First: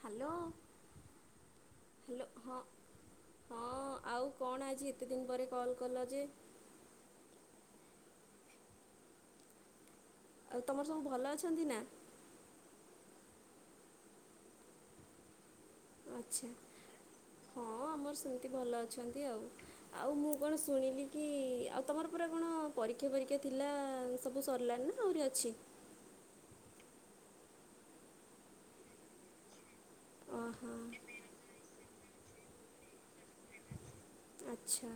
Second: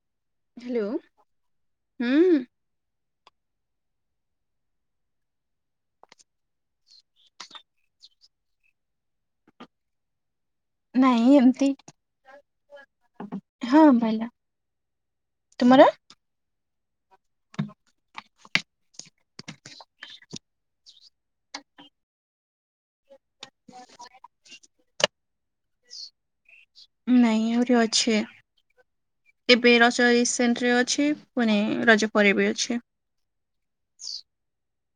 Hello hello, hello ହୁଁ। ହଁ ହଁ ଆଉ କଣ ଆଜି ଏତେ ଦିନ ପରେ କଲ କଲ ଯେ? ଆଉ ତମର ସବୁ ନାଇଁ ଭଲ ଅଛନ୍ତି ଏମିତି ନାଁ? ହଁ ଭଲା ତୁମର? ଆଚ୍ଛା। ହଁ ଆମର ସେମତି ଭଲ ଅଛନ୍ତି ଆଉ। ଆଉ ମୁଁ କଣ ଶୁଣିଲି କି ଆଉ ତମର ପୁରା କଣ ପରୀକ୍ଷା ଫରୀକ୍ଷା ଥିଲା ସବୁ ସରିଲାଣି ନାଉ ଆହୁରି ଅଛି? ନାଇଁ ଆହୁରି ଅଛି ଏ ବେ ରଜ ଓହୋ ଏସେଣ୍ଟରେ ଅଛି ପୁଣି ରଜ ପରେ ବି ଅଛେ- ଆଚ୍ଛା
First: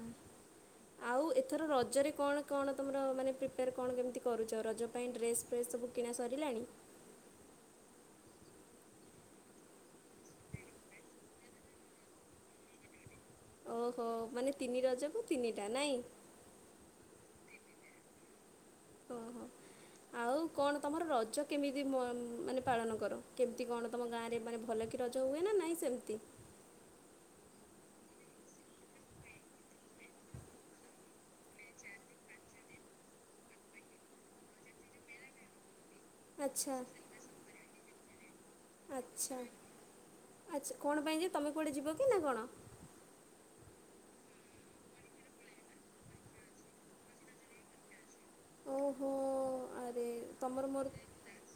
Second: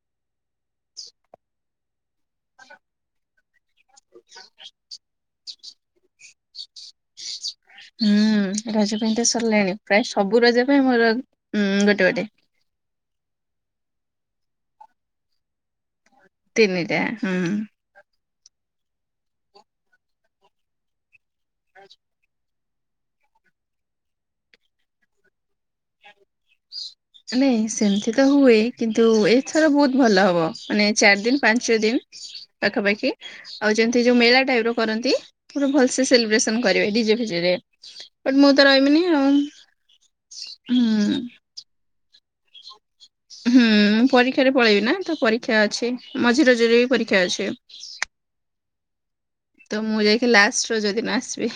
ଆଉ ଏଥର ରଜରେ କଣ କଣ ତୁମର ମାନେ ପ୍ରିପ୍ ରେ କଣ କେମିତି କରୁଛ ରଜ ପାଇଁ ଡ୍ରେସ୍- ଡ୍ରେସ ସବୁ କିିଣା ସରିଲାଣି? ହୁଁ ରଜ ପାଇଁ ତ ସରିଲାଣି, ପ୍ରାୟ ସବୁ ରଜ ପାଇଁ ମୋର ଉଁ ଗୋଟେ ଗୋଟେ। ଓହୋଃ ମାନେ ତିନି ର କୁ ତିନିଟା ନାଇଁ? ତିନିଟା ହୁଁ- ଓହୋଃ ଆଉ କଣ ତମର ରଜ କେମିତି ମ ମାନେ ପାଳନ କର କେମିତି କଣ ତମ ଗାଁରେ ମାନେ ଭଲ କିି ରଜ ହୁଏ ନା ନାହିଁ ସେମିତି? ନାଇଁ ସେମିତି ତ ହୁଏ କିନ୍ତୁ ଏଇଥର ବହୁତ ଭଲ ହବ ମାନେ ଚାରି ଦିନ ପାଞ୍ଚ ଦିନ ପାଖାପାଖି ଆଉ ଯେମିତି ଯୋଉ ମେଳା ଟାଇପର କରନ୍ତି ପୁରା ଭଲ ସେ ସେଲିବ୍ରେସନ ଆଚ୍ଛା କରିବେ ଡିଜେଫିଜେରେ। ବଟ୍ ମୁଁ ତ ରହିବିନି ଆଉ ଆଚ୍ଛା ଆଚ୍ଛା କ'ଣ ହୁଁଉଉ ପାଇଁ ଯେ ତୁମେ କୁଆଡ଼େ ଯିବ କି ନା କଣ। ହୁଁ ମୁଁ ପରୀକ୍ଷାରେ ପଳେଇବି ନା ତ ପରୀକ୍ଷା ଅଛି ମଝି ରଜରେ ବି ପରୀକ୍ଷା ଅଛି। ଓହୋଃ ତ ମୁଁ ଯାଇକି ଲାଷ୍ଟ ରଜ ଦିନ ଆସିବି।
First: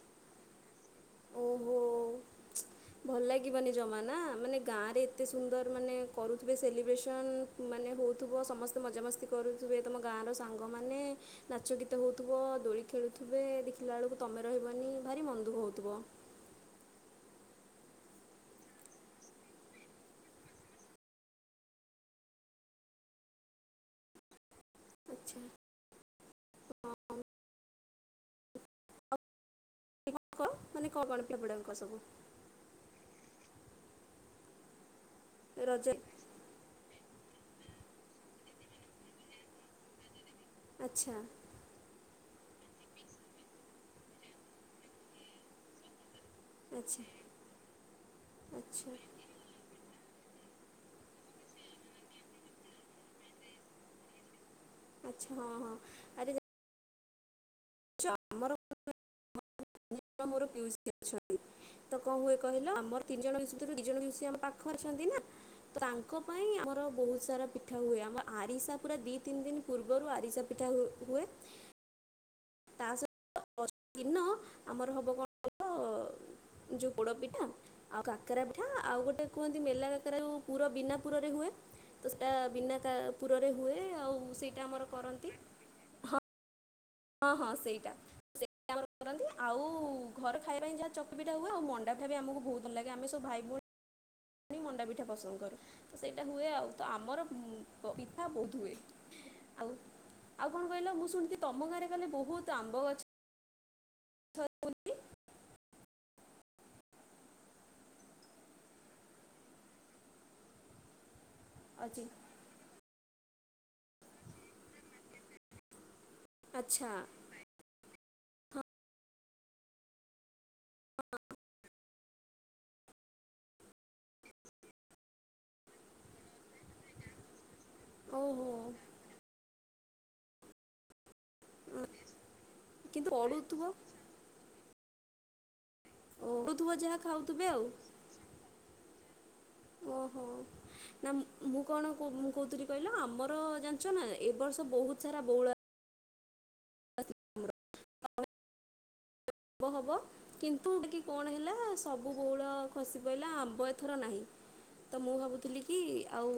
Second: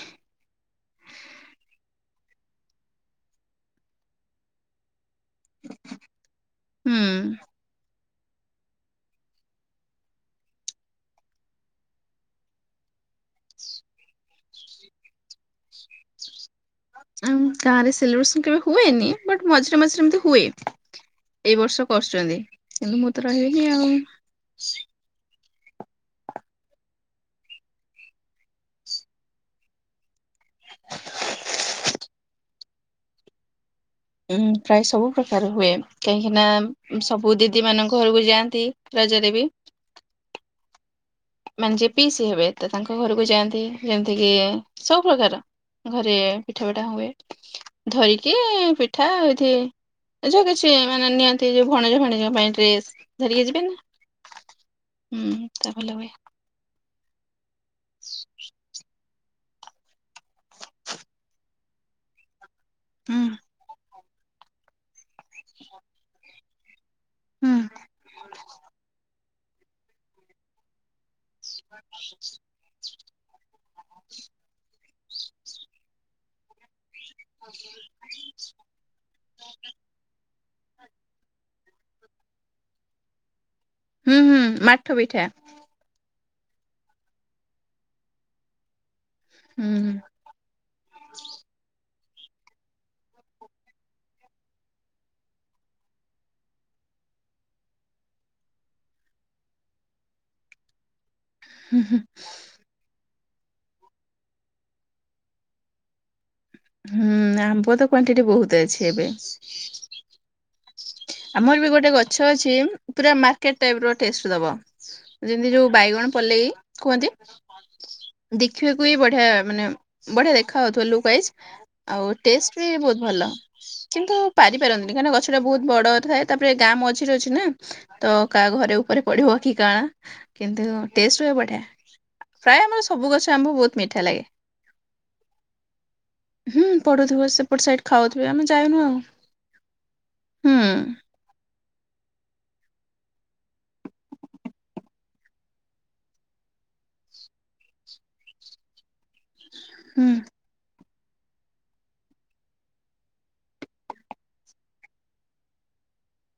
ଓହୋ ଭଲ ଲାଗିବନି ଜମା ନା, ମାନେ ଗାଁଆରେ ଏତେ ସୁନ୍ଦର ମାନେ କରୁଥିବେ ହୁଁ। ସେଲିବ୍ରେସନ ମାନେ ହଉ। [inaudible] ଥିବ ସମସ୍ତେ ମଜାମସ୍ତି କରୁଥିବେ ତୁମ ଗାଁର ସାଙ୍ଗମାନେ ନାଚ ଗୀତ ହେଉଥିବ ଦୋଳି ଖେଳୁଥିବେ ଦେଖିଲା ବେଳକୁ ତମେ ରହିବନି ଭାରି ମନଦୁଖ ହେଉଥିବ। ଆମ ଗାଆଁରେ ସେଲିବ୍ରେସନ୍ କେବେ ହୁଏନି ବଟ୍ ମଝିରେ ମଝିରେ ଏମତି ହୁଏ ଏଇ ବର୍ଷ କରୁଛନ୍ତି କିନ୍ତୁ ମୁଁ ତ ରହିବିନି ଆଉ। [inaudible] [inaudible] ମାନେ କଣ କଣ [inaudible] ସବୁ। ହୁଁ ପ୍ରାୟ ସବୁ। ପ୍ରକାର ହୁଏ ରଜ କାହିଁକି ନା। ସବୁ ଦିଦି ମାନଙ୍କ ଘରକୁ ଯାଆନ୍ତି ରଜରେ ବି। ଆଚ୍ଛା। ମାନେ ଯେ ପିଇସି ହେବେ ତ ତାଙ୍କ ଘରକୁ ଯାଆନ୍ତି ଯେମିତିକି ସବୁ ପ୍ରକାର, ଘରେ ପିଠା ପିଠା ଆଚ୍ଛା ହୁଏ, ଧରିକି ଆଚ୍ଛା ପିଠା ଏଇଠି। ଯୋଉ କିଛି ମାନେ ନିଅନ୍ତି ଯୋଉ ଭଣଜା ଭାଣିଜୀଙ୍କ ପାଇଁ ଡ୍ରେସ ଧରିକି ଯିବେନି? ଆଚ୍ଛା ହୁଁ ହଁ ତା ହଁ ଭଲ ହୁଏ। ଆଛ ଆମର [inaudible] [inaudible] ମୋର ପିଉସୀ ଅଛନ୍ତି ତ କଣ ହୁଏ। କହିଲା ଆମ ତିି ହୁଁ ଜଣ ଭିତରୁ ଦି ଜଣ। [inaudible] ଆମ ପାଖ ଅଛନ୍ତି ନା, ତାଙ୍କ ପାଇଁ ଆମ ର ବହୁତ ସାରା ହୁଁ ପିଠା ହୁଏ ଆମ ଆରିସା ପୁରା ଦି ତିନି ଦିନ ପୂର୍ବରୁ ଆରିସା ପିଠା ହୁ ହୁଏ। [inaudible] ତା ସହିତ ଦିନ ଆମର ହବ କଣ? ପୋଡ ପିଠା ଆଉ କାକରା ପିଠା ଆଉ ଗୋଟେ କୁହନ୍ତି ମେଲା କକାର ପୁର ବିନା ପୁରରେ ହୁଏ ତ ସେଟା ବିନା ପୁରା ରେ ହୁଁ ହୁଁ ମାଠ ପିଠା। ହଁ ହଁ ହଁ ସେଇଟା କରନ୍ତି ଆଉ ହୁଁ ଘର ଖାଇବା ପାଇଁ ଯାହା ଚକୁଳୀ ପିଠା ହୁଏ ଆଉ ମଣ୍ଡ ଣ୍ଡା ପିଠା ବି ଆମକୁ ବହୁତ ଭଲ ଲାଗେ ଆମେ ସବୁ ଭାଇ ଭଉଣୀ ମଣ୍ଡା ପିଠା ପସନ୍ଦ କରୁ ସେଇଟା ହୁଏ ଆଉ ତ ଆମର ପିଠା ବହୁତ ହୁଏ ଆଉ ଆଉ କଣ କହିଲ ମୁଁ ଶୁଣିଥିଲ। ହୁଁ ହୁଁ। ବହୁତ ଆମ୍ବ ଅଛି ବୋଲି? ହୁଁ ଆମ୍ବ ତ କ୍ଵାଣ୍ଟିଟି ବହୁତ ଅଛି ଏବେ। ଆମର ବି ଗୋଟେ ଗଛ ଅଛି। ପୁରା ମାର୍କେଟ ଟାଇପ ର ଟେଷ୍ଟ ଦ ଯେମତି ଯୋଉ ବାଇଗଣ। ପଲେଇ ଆଚ୍ଛା କୁହନ୍ତି। ଦେଖିବାକୁ ବି ବଢିଆ ମାନେ ବଢିଆ ଦେଖା ହାଉଥିବ ଲୁକ୍ ୱାଇଜ ଆଉ ଟେଷ୍ଟ ବି ବହୁତ ଭଲ କିନ୍ତୁ ପାରିପାରନ୍ତିନି କାହିଁକିନା ଗଛଟା ବହୁତ। ବଡ ଥାଏ ତାପରେ ଗାଁ ମଝିରେ ଅଛି ନା। ତ ହଁ ଓହୋ କାହା ଘରେ ଉପରେ ପଢିବ କି କାଣା। କିନ୍ତୁ ଟଷ୍ଟ ହୁଏ ବଢିଆ। ପ୍ରାୟ ଆମର କିନ୍ତୁ ସବୁ ଗଛ ଆମ୍ବ ପଢ଼ୁଥିବ ବହୁତ ମିଠା ଲାଗେ। ହୁଁ ପଢ଼ୁଥିବ ଯାହା ପଢୁଥିବ ଖାଉଥିବେ ଆଉ ସେପଟେ ସୋଇଠ ଖାଉଥିବେ ଆମେ ଯାଇନୁ ଆଉ। ଓହୋ। ହୁଁ ନା ମୁ କଣ ମୁଁ କହୁଥିଲି କହିଲ ଆମର ଜାଣିଛ ନା ଏବ ବର୍ଷ ବହୁତ ସାରା ବଉଳ। [inaudible] ଭ ହବ ହୁଁ କିନ୍ତୁ ଟିକେ କଣ ହେଲା ସବୁ ବହୁଳ ଖସି ପଡ଼ିଲା ଆମ୍ବ ଏଥର ନାହିଁ ତ ମୁଁ ଭାବୁଥିଲି କି ଆଉ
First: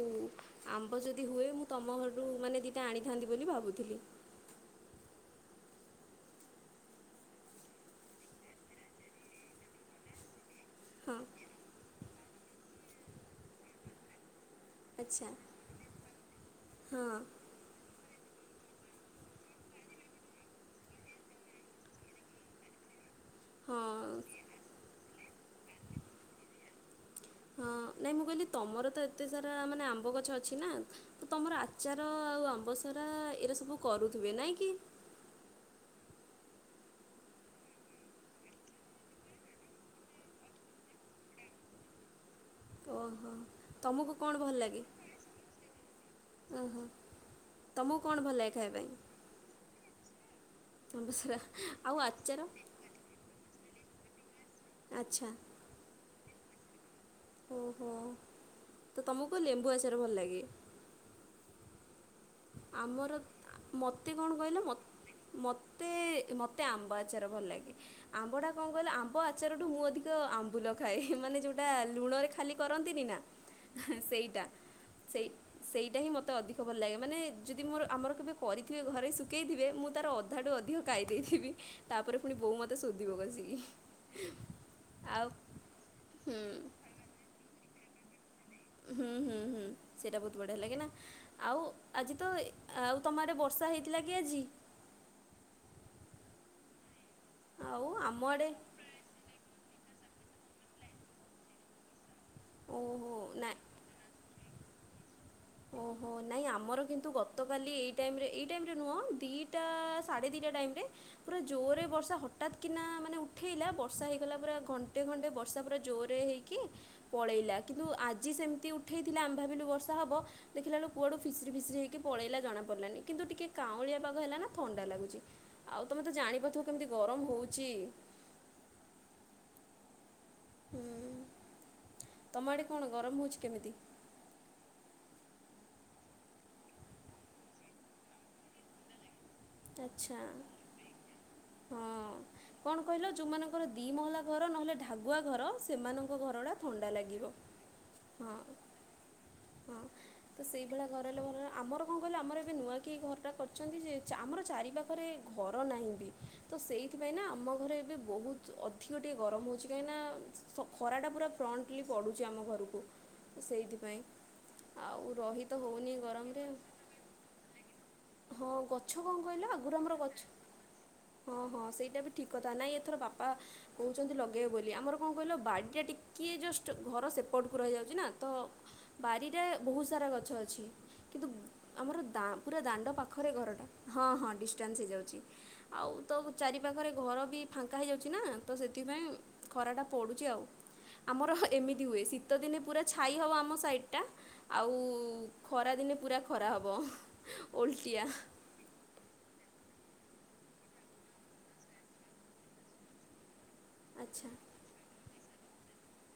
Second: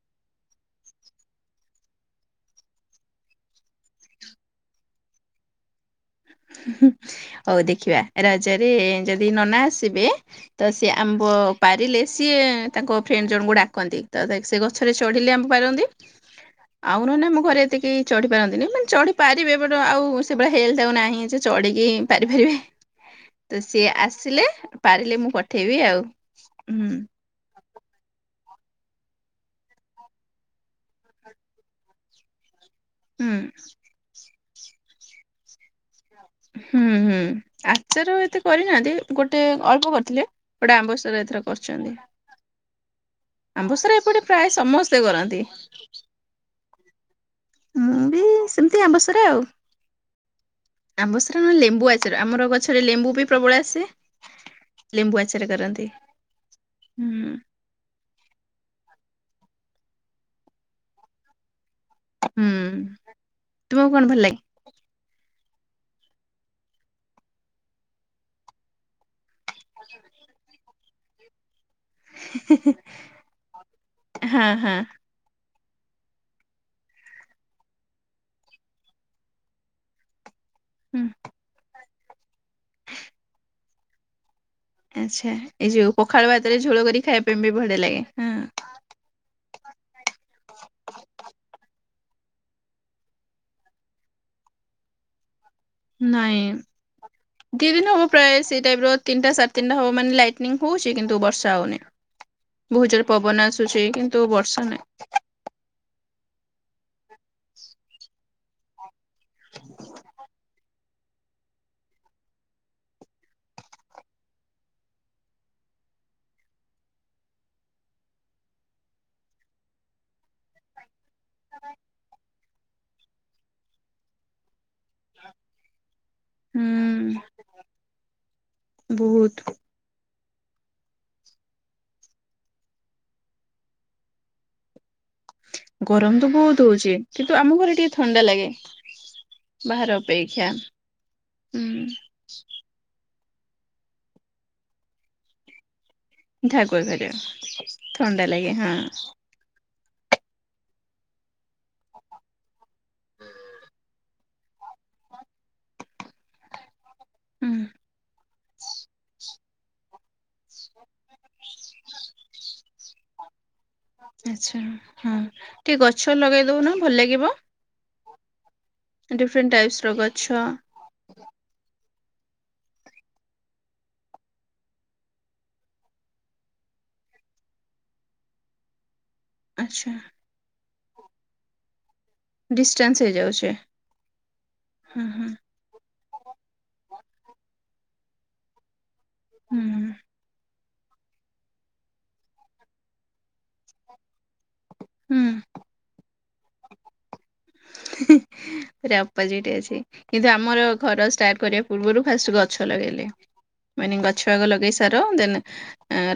ଆମ୍ବ ଯଦି ହୁଏ ମୁଁ ତମ ଘରୁ ମାନେ ଦିଟା ଆଣିଥାନ୍ତି ବୋଲି ଭାବୁଥିଲି। ହଉ ଦେଖିବା ରାଜରେ ଯଦି ନନା ଆସିବେ। ତ ସେ ହଁ ଆମ୍ବ ପାରିଲେ। ସିଏ ତାଙ୍କ ଫ୍ରେଣ୍ଡ ଜଣଙ୍କୁ ଡାକନ୍ତି ତ ସେ ଗଛରେ ଆଚ୍ଛା ଚଢିଲି ଆମ ପାରନ୍ତି ଆଉ ନହ ହଁ ନା ମୁଁ ଘରେ ଏତିକି। ଚଢ଼ି ପାରନ୍ତିନି ମାନେ ଚଢ଼ିପାରିବେ ବଟେ ଆଉ ସେଇଳି ହେଲ୍ଥ ଆଉ ନାହିଁ। ଚଢିକି ପାରିପାରିବେ। ତ ସିଏ ହଁ ଆସିଲେ ପାରିଲେ ମୁଁ କ ଥିବି ଆଉ ହୁଁ। ହଁ ନାଇଁ ମୁଁ କହିଲି ତମର ତ ଏତେ ସାରା ମାନେ ଆମ୍ବ ଗଛ ଅଛି ନା ତ ତମର ଆଚାର ଆଉ ଆମ୍ବ ସରାା ହୁଁ। ଏଇରା ସବୁ କରୁଥିବେ ନାଇଁ। କି? ହୁଁ ହୁଁ ଆଚାର ଏତେ କରିନାହାନ୍ତି ଗୋଟେ ଅଳ୍ପ କରିଥିଲେ ଗୋଟେ ଆମ୍ବସରା ଏଥର କରିଛନ୍ତି। ଓହୋ ଆମ୍ବସରା ତମକୁ ଏପଟେ କଣ ପ୍ରାୟ ଭଲ ଲାଗେ? ସମସ୍ତେ କରନ୍ତି। ଓହୋ ତମକୁ ମୁଁ କଣ ବି ଭଲ ଲ ଖାଇବା ପାଇଁ। ଆମ୍ବ ଆମ୍ବସରା ସାରା ନହଲେ ଲେମ୍ବୁ ଆଉ ଆଚାର ଆମର ଗଛରେ ଲେମ୍ବୁ ବି ପ୍ରବଳ ଆସେ। ଲେମ୍ବୁ ଆଚ୍ଛା ଆଚରେ କରନ୍ତି। ହୁଁ। ଓହୋ। ତ ତମକୁ ଲେମ୍ବୁ ଆଚରେ ଭଲ ଲାଗେ। ହୁଁ ଆମର ତୁମକୁ ମତେ ଭଲ କଣ ଲାଗେ କହିଲା ମ ମତେ ମତେ ଆମ୍ବ ଆଚାର ଭଲ ଲାଗେ ଆମ୍ବ ଟା କଣ କହିଲ ଆମ୍ବ ଆ ଆଚାର ଠୁ ମୁଁ ଅଧିକ ଆମ୍ବୁଲ। ଖା ଏ ମାନେ ଯୋଉ। ଲୁଣରେ ଖାଲି କରନ୍ତିନି ନା ସେଇଟା ହଁ ହଁ ସେଇ ସେଇଟା ହିଁ ମତେ ଅଧିକ ଭଲ ଲାଗେ। ମାନେ ଯଦି ମୋର ଆମର କେବେ କରିଥିବେ ଘରେ ଶୁଖେଇଥିବେ ମୁଁ ତାର ଅ - ଅ ଧା ଠୁ ଅଧିକ ହୁଁ। ଖାଇ ଦେଇଥିବି। ତାପରେ ପୁଣି ବୋଉ ମତେ ଶୋଧିବ କସିକି। ଆଚ୍ଛା ଏଇ ଯୋଉ ପଖାଳ ଭାତରେ ଝୋଳ କରି ଖାଇବା ପାଇଁ ବି ବଢ଼ିଆ ଲାଗେ। ହଁ ହୁଁ ହୁଁ ହୁଁ ସେଇଟା ବହୁତ ବଢିଆ ହେଲା କି ନା ଆଉ ଆଜି ତ ଆଉ ତମାଆଡେ ବର୍ଷା ହେଇଥିଲା କି ଆଜି? ନାଇଁ। ଦିଇ ଆଉ ଦିନ ହବ ଆମ ପ୍ରାୟ ଆଡ଼େ ସେଇ ଟାଇପର ତିନଟା ସାଢ଼େ ତିନିଟା ହବ ମାନେ ଲାଇ - ନିଂ ହଉଛି କିନ୍ତୁ ବର୍ଷା ହଉନି। ଭହୁତ ଜୋର ରେ ଓହୋ ପବନ ନାଇଁ ଆସୁଛି କିନ୍ତୁ ବର୍ଷ- ନାଇ। ଓହୋ ନାଇଁ ଆମର- କିନ୍ତୁ ଗତକାଲି ଏଇ ଟାଇମ ରେ ଏଇ- ଏ ଟାଇମ ରେ ନୁଁଅ। ଦିଇଟା ସାଢ଼େ ଦିଇଟା ଟାଇମ୍ ରେ। ପୁରା ଜୋରରେ ବର୍ଷା ହଟାତ୍ କିନା ମାନେ ଉଠେଇଲା ବର୍ଷା ହେଇଗଲା ପୁରା ଘଣ୍ଟେ ଘଣ୍ଟେ ପୁରା ଜୋରରେ ହେଇକି ପଳେଇଲା କିନ୍ତୁ ଆଜି ସେମିତି ଉଠେଇଲା ଆମେଭାବିଲୁ ବର୍ଷା ହବ। ଦେଖିଲାବେଳକୁ କୁଆଡୁ ଫିସିରି ଫିଶିରିହେଇକି ପଳେଇଲା ଜଣାପଡିଲାନି କିନ୍ତୁ ଟିକେ କାଉଁଳିଆ ପାଗ ହେଲା ନା। ଥଣ୍ଡା ଲାଗୁଛି ଆଉ ତମେ ତ ଜାଣିପାରୁଥିବ କେମିତି ହୁଁ। ଗରମ ହଉଛି। ବହୁତ ହୁଁ ତମ ଆଡେ କଣ ଗରମ ହଉଛି କେମିତି। ଗରମ ତ ବହୁତ ହଉଚି କିନ୍ତୁ ଆମ ଘରେ ଟିକେ ଥଣ୍ଡା ଲାଗେ। ବାହାର ଆଚ୍ଛା ଅପେକ୍ଷା ହଁ ହୁଁ। କଣ କହିଲ ଯୋଉମାନଙ୍କର ଦି ମହଲା ଘର ନହେଲେ ଢାାଗୁଆ ଘର ସେମାନଙ୍କ ଘରଟା ଢାକୁର ଥଣ୍ଡା ଘର ଲାଗିବ। ଥଣ୍ଡା ଲାଗେ ହଁ। ହଁ ତ ସେଇଭଳିଆ ଘରେ ହେଲେ ଭଲ ଆମର କଣ କହିଲେ ଆମର ଏବେ ନୂଆ କିଏ ଘରଟା କରିଛନ୍ତି ଯେ? ଆମର ଚାରିପାଖରେ ଘର ନାହିଁ ବି ତ ସେଇ ସେଇ ନାଁ ଆମ ହୁଁ ଘରେ ଏବେ ବହୁତ ଅଧିକ ଟିକେ ଗରମ ହଉ କାହିଁକିନା ଖରାଟା ପୁରା ଫ୍ରଣ୍ଟଲି ପଡ଼ୁଛି ଆମ ଘରକୁ ସେଇଥିପାଇଁ। ଆଚ୍ଛା ଆଉ ହଁ ରହି ତ ଟିକେ ହେଉନି ଗଛ ଲଗେଇଦବୁ ନା ଭଲ ଲାଗିବ। ହଉ। ଗଛ କଣ କହିଲ ଡିଫରେଣ୍ଟ ଆଗରୁ ଟାଇପ୍ସ ର ଆମର ଗଛ ହଁ ହଁ ସେଇଟା ବି ଠିକ୍ କଥା ନହିଁ ଏଥର ବାପା କହୁଛନ୍ତି ଲଗେଇବେ ବୋଲି ଆମର କଣ କହିଲ ବାଡ଼ିଟା ଟିକିଏ ଜଷ୍ଟ ଘର ସେପର୍ଟକୁ ହେଇଯାଉଛି ନା ତ ବାରିରେ ବହୁତ ଆଚ୍ଛା। ସାରା ଗଛ ଅଛି। କିନ୍ତୁ ଆମର ପୁରା ଦାଣ୍ଡ ଡିଷ୍ଟାନ୍ସ ପାଖରେ ହେଇଯାଉଛି ଘରଟା ହଁ ହଁ ଡିଷ୍ଟାନ୍ସ ହଁ ହେଇଯାଉଛି ହଁ ଆଉ ତ ଚାରି ପାଖରେ ଘର ବି ଫାଙ୍କା ହେଇଯାଉଛି ନା ତ ସେଥିପାଇଁ ଖରା ଟା ହୁଁ ପଡୁଛି ଆଉ। ଆମର ଏମିତି ହୁଏ ଶୀତ ଦିନେ ପୁରା ଛାଇ ହବ ଆମ ସାଇ ଏଟା ଆଉ ଖରାଦିନେ ପୁରା ଖରା ହବ। ଆପା ଯେଟି ଅଛି। କିନ୍ତୁ ଆମର ଘର ଷ୍ଟାର୍ଟ କରିବା ପୂର୍ବରୁ ଫାଷ୍ଟ ଗଛ ଲଗେଇଲେ। ମନି ଆଚ୍ଛା ଗଛଆଗ ଲଗେଇ ସାର ଦେନ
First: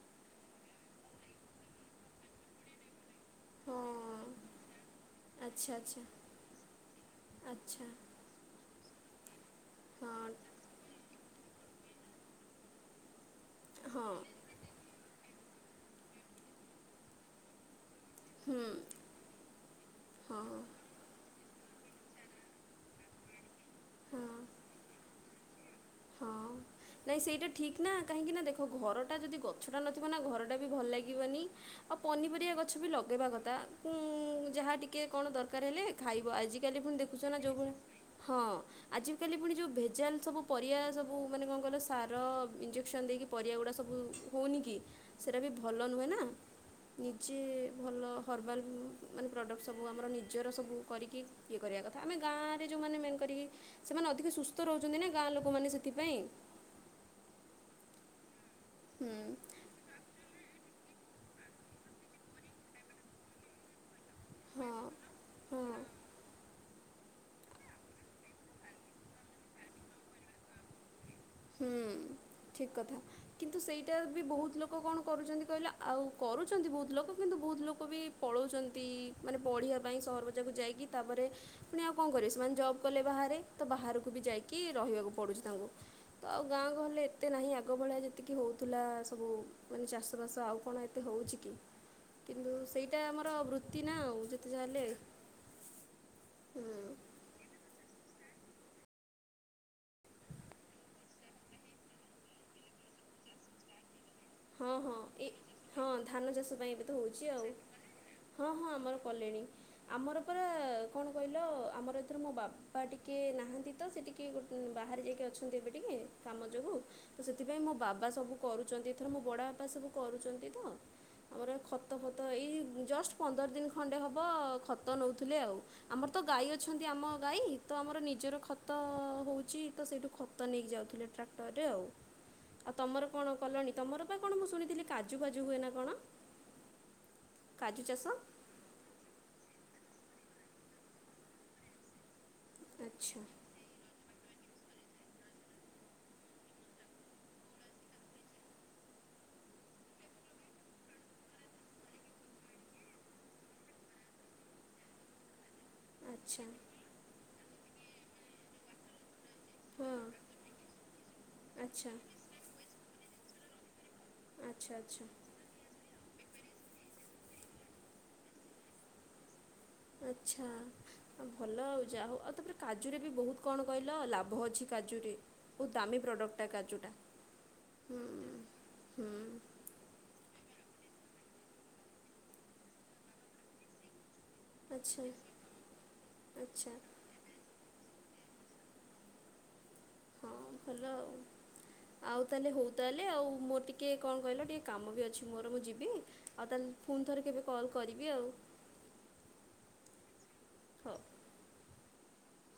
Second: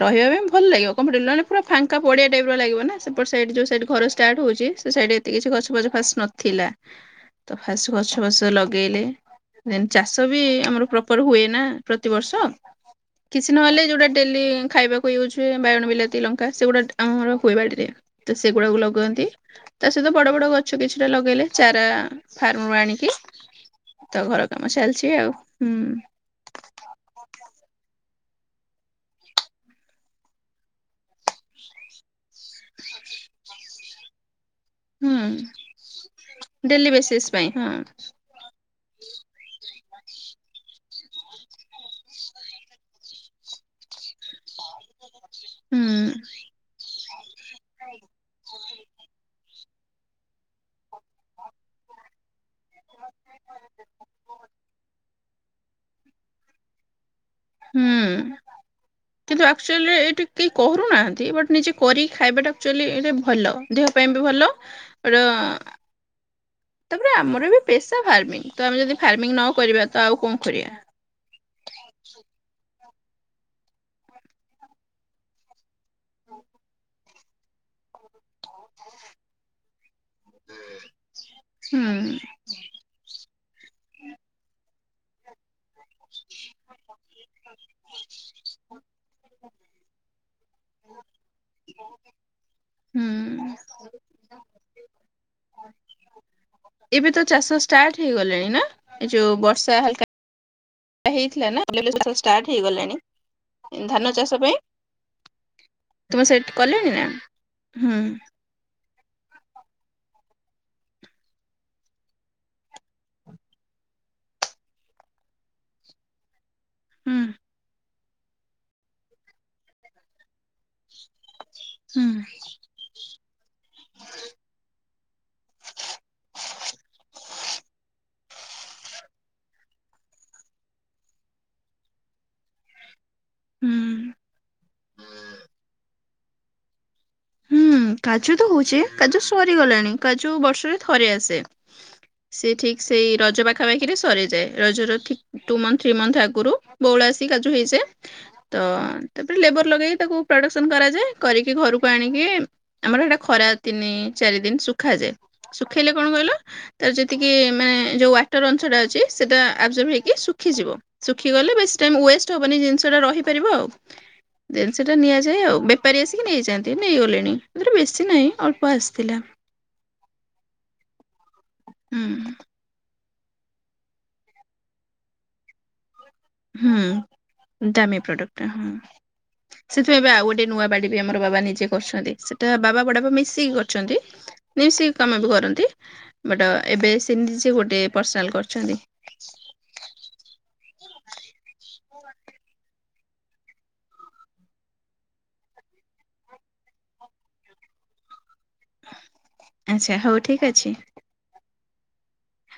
ରହିବା ପାଇଁ ଭଲ ଲାଗିବ କଣ ପିଲେ ପୁରା ଫାଙ୍କା ପଡିଆ ଟାଇପ ର ଲାଗିବ ନା। ସେପଟାଇଡ଼ ଯେଉଁ ସାଇଡ଼ ଘର ହଁ ଷ୍ଟାର୍ଟ ହେଉଛି ସେ ସାଇଡ଼୍ ଏତେ ଗଛ ଆଚ୍ଛା ଫଚ ଆଚ୍ଛା ଫାଷ୍ଟ ନଥିଲା ତ ଫାସ ଆଚ୍ଛା ଗଛ ବଷ ଲଗେଇ ବେଲେ ଚାଷ ହଁ ବି ଆମର ପ୍ରପର ହୁଏ ନା। ପ୍ରତିିବର୍ଷ କିଛି ନହେଲେ ଯୋଉଟା ହଁ ଡେଲି ଖାଇବାକୁ ୟୁଜ ବାଇଗଣ ବିଲାତି ଲଙ୍କା ସେଗୁଡା ଆମର ହୁଏ ବାଡିରେ ତ ହୁଁ ସେଗୁଡାକୁ ଲଗାଅନ୍ତି ତା ସହିତ ବଡ ବଡ ହଁ ଗଛ କିଛି ଚାରା ଫାର୍ମ ରୁ ଆଣିକି ତ ହଁ ଘର କାମ ଚାଲିଛି ଆଉ। ହୁଁ ହଁ ନାଇଁ ସେଇଟା ଠିକ ନା କାହିଁକି ନା ଦେଖ ଘରଟା ଯଦି ଗଛଟା ନଥିବ ନା ଘରଟା ବି ଭଲ ଲାଗିବନି ଆଉ ପନିପରି ଗୋଟିଏ ଗଛ ବି ଲଗେଇବା କଥା। [unintelligible] ଯାହା ଟିକେ ହୁଁ କଣ ଦରକାର ହେଲେ ଖାଇବ ଆଜିକାଲି ଡେଲି ପୁଣି ଦେଖୁଛ ବେସିସ୍ ନା ପାଇଁ ହଁ ଯୋଉଭଳିଆ ହଁ ଆଜି କାଲି ପୁଣି ଯୋଉ ଭେ ଜାଲ୍ ସବୁ। ପରିବା ସବୁ ମାନେ କଣ କହିଲ ସାର ଇଞ୍ଜେକ୍ସନ୍ ଦେଇକି ପରିବା ଗୁଡ଼ାକ ସବୁ ହୋଉନି କି। ସେଇଟା ବି ଭଲ ହୁଁ ନୁହେଁ ନା। ନିଜେ ଭଲ ହର୍ବାଲ୍ ମାନେ ପ୍ରଡ଼କ୍ଟ ସବୁ ଆମର ନିଜର ସବୁ କରିକି ଇଏ କରିବା କଥା ଆମେ ଗାଁଆରେ ଯେଉଁମାନେ ମେ କରିକି, ସେମାନେ ଅଧିକ ସୁସ୍ଥ ରହୁଛନ୍ତି ନା। ଗାଁ ଲୋକମାନେ ସେଥିପାଇଁ। ହୁଁ ହୁଁ କିନ୍ତୁ ଆକ୍ଚୁଆଲିରେ ଏଇଠ କି କରୁନାହାନ୍ତି ବଟ୍ ନିଜେ କରିକି ଖାଇବାଟା ଆକ୍ଚୁଆଲି ଏଇଟା ଭଲ ଦେହ ପାଇଁ ବି ଭଲ ହଁ [inaudible] ହଁ ତାପରେ ଆମର ବି ପେସା ଫାର୍ମିଙ୍ଗ୍ ତ ଆମେ ଯଦି ଫାର୍ମିଙ୍ଗ୍ ନ କରିବା ତ ଆଉ କଣ କରିବା? ହୁଁ ଠିକ୍ କଥା। କିନ୍ତୁ ସେଇଟା ବି ବହୁତ ଲୋକ କଣ କରୁଛନ୍ତି କହିଲ ଆ ଆଉ କରୁଛନ୍ତି ବହୁତ ଲୋକ। କିନ୍ତୁ ବହୁତ ଲୋକ ବି ପଳଉଛନ୍ତି ମାନେ ପଢ଼ିବା। ପାଇଁ ସହର ବଜାରକୁ ଯାଇକି ତାପରେ ପୁଣି ହୁଁ ଆଉ କଣ କରିବେ ସେମାନେ ଜବ୍ କଲେ ବାହାରେ। ତ ବାହାରକୁ ବି ଯାଇକି ରହିବାକୁ ପଡ଼ୁଛି ତାଙ୍କୁ। ତ ଆଉ ଗାଁ ଗହଲିରେ ଏତେ ନାହିଁ ଆଗ ଭଳିଆ ଯେତିକି ହେଉଥିଲା ସବୁ ମାନେ ଚାଷବାସ ଆଉ କଣ ଏତେ ହଉଛି କି? କିନ୍ତୁ ସେଇଟା ଆମର ହୁଁ ବୃତ୍ତି ନା ଆଉ ଯେତ୍ ଯେତେ ଯାହେଲେ, ହୁଁ। ଏବେ ତ ଚାଷ ଷ୍ଟାର୍ଟ ହେଇଗଲାଣି ନା ଏ ଯଉ ବର୍ଷା ହେଲା। ହେଇଥିଲା ନା [inaudible] ଷ୍ଟାର୍ଟ ହେଇଗଲାଣି, ଧାନ ଚାଷ। ପାଇଁ ହଁ ହଁ ଏଇ ହଁ ତୁମେ ଧାନ ସେଠି ଚାଷ ପାଇଁ ଏବେ କଲେଣି ତ ନା ହଉଛି ଆଉ ହୁଁ ହଁ ହଁ ଆମର କଲେଣି ଆମର ତାପରା କଣ କହିଲ ଆମର ଏଥର ମୋ ବାପା ଟିକେ ନାହାନ୍ତି ତ ସେ ଟିକେ ଗୋ ବାହାରେ ଯାଇକି ଅଛନ୍ତି ଏବେ ଟିକେ, କାମ ଯୋଗୁ, ହୁଁ ସେଥିପାଇଁ ମୋ ବାବା ସବୁ କରୁଛନ୍ତି। ଏଥର ମୋ ବଡ଼ ବାପା ସବୁ କରୁଛନ୍ତି। [inaudible] ଆମର ହୁଁ ଖତଫତ ଏଇ ଜଷ୍ଟ ପନ୍ଦର ଦିନ ଖଣ୍ଡେ ହବ ଖ ତ ନୋଉଥୁଲେ ଆଉ। ଆମର ତ ଗାଈ ଅଛନ୍ତି ଆମ ଗାଈ ତ ଆମର ନିଜର ଖତ ହୋଉଚି ତ ସେଇଠୁ ଖତ ନେଇକି ଯାଉଥୁଲେ ଟ୍ରାକ୍ଟରରେ ଆଉ। ଆଉ ତମର କଣ କଲ? ହୁଁ ତମର ପା କଣ ମୁଁ ଶୁଣିଥିଲି କଜୁ ଫାଜୁ ହୁଏ ନାଁ କଣ? ହୁଁ କାଜୁ ତ ହୋଉଚି କାଜୁ ସରିଗଲାଣି କାଜୁ ବର୍ଷରେ ଥରେ ଆସେ। ସେ ଠିକ ସେଇ ଆଚ୍ଛା ରଜ ପାଖାପାଖିରେ ସରିଯାଏ। ରଜର ଠିକ୍ ଟୁ ମନ୍ଥ ଥ୍ରୀ ମନ୍ଥ ଅଗୁରୁ ବୋଉଳ ଆସି କାଜୁ ହେଇଯାଏ ତ ତାପରେ ଲେବର ଲଗେଇକି ତାକୁ ପ୍ରଡକ୍ସନ୍ କରାଯାଏ। କରିକି ଘରୁ କୁ ଆଣିକି ଆମର ହେଟା ଖରା ତିନି ଚାରି ଦିନ ଶୁଖାଯାଏ। ଶୁଖେଇଲେ କଣ କହିଲ ଆଚ୍ଛା ତାର ଯେତିକି ଆମେ ଯୋଉ ୱାଟର ଅଂଶଟା ଅଛି ସେଟା ହଁ ଆବଜର୍ବ ହେଇକି ଶୁିଖିଯିବ ଶୁଖିଗଲେ ବେଶୀ ଆଚ୍ଛା ଟାଇମ୍ ଉଏଷ୍ଟ ହବନେଇ ଜିନିଷଟା ରହି ପାରିବ ଆଉ। ଆଚ୍ଛା ଜିନିଷଟା ଆଚ୍ଛା ନିଆଯାଏ ଆଉ ବେପାରୀ ଆସ୍ ବି ନେଇଯାଆନ୍ ନେଇଗଲେଣି ଏଥର ବେଶୀ ନାହିଁ ଅଳ୍ପ ଆସିଥିଲା। ଆଚ୍ଛା ଆଉ ଭଲ ଆଉ ଯା ହୁଁ ହୋଉ ଆଉ ତାପରେ କାଜୁରେ ବି ବୋହୁତ୍ କଣ କହିଲ ଲାଭ ଅଛି କାଜୁରେ, ବୋହୁତ୍ ଦାମୀ ପ୍ରଡ଼କ୍ଟଟା କାଜୁଟା ହୁଁ ଦାମୀ ହୁଁ ପ୍ରଡକ୍ଟଟା ହଁ ହୁଁ ସେଥିପାଇଁ ପା ଆଉ ଗୋଟେ ନୂଆ ବାଡ଼ି ବି ଆମର ବାବା ନିଜେ କରଛନ୍ତି ସେଟା ବାବା ବଡ଼ାପା ମିଶିକି କରଛନ୍ତି। ନାଇଁ ସିଏ ଆଚ୍ଛା କାମ ବି କରନ୍ତି ବଟ ଆଚ୍ଛା ଏବେ ସେ ନିଜେ ଗୋଟେ ପର୍ସନାଲ କରଛନ୍ତି। ହଁ। ଭଲ ଆଉ ଆଉ ତାହେଲେ ହୋଉ ତାହେଲେ ଆଉ ମୋର ଟିକେ କଁ କହିଲ ଟିକେ କାମ ବି ଅଛି ମୋର ମୁଁ ଯିବି ଆଉ ତାହେଲେ ଫୁଣି ଥରେ କେବେ କଲ୍ କରିବି ଆଉ। ଆଚ୍ଛା ହୋଉ ଠିକ ଅଛି। ହଉ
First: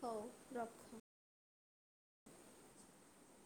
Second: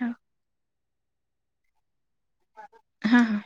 ହଉ ରଖ। ହଁ ହଁ।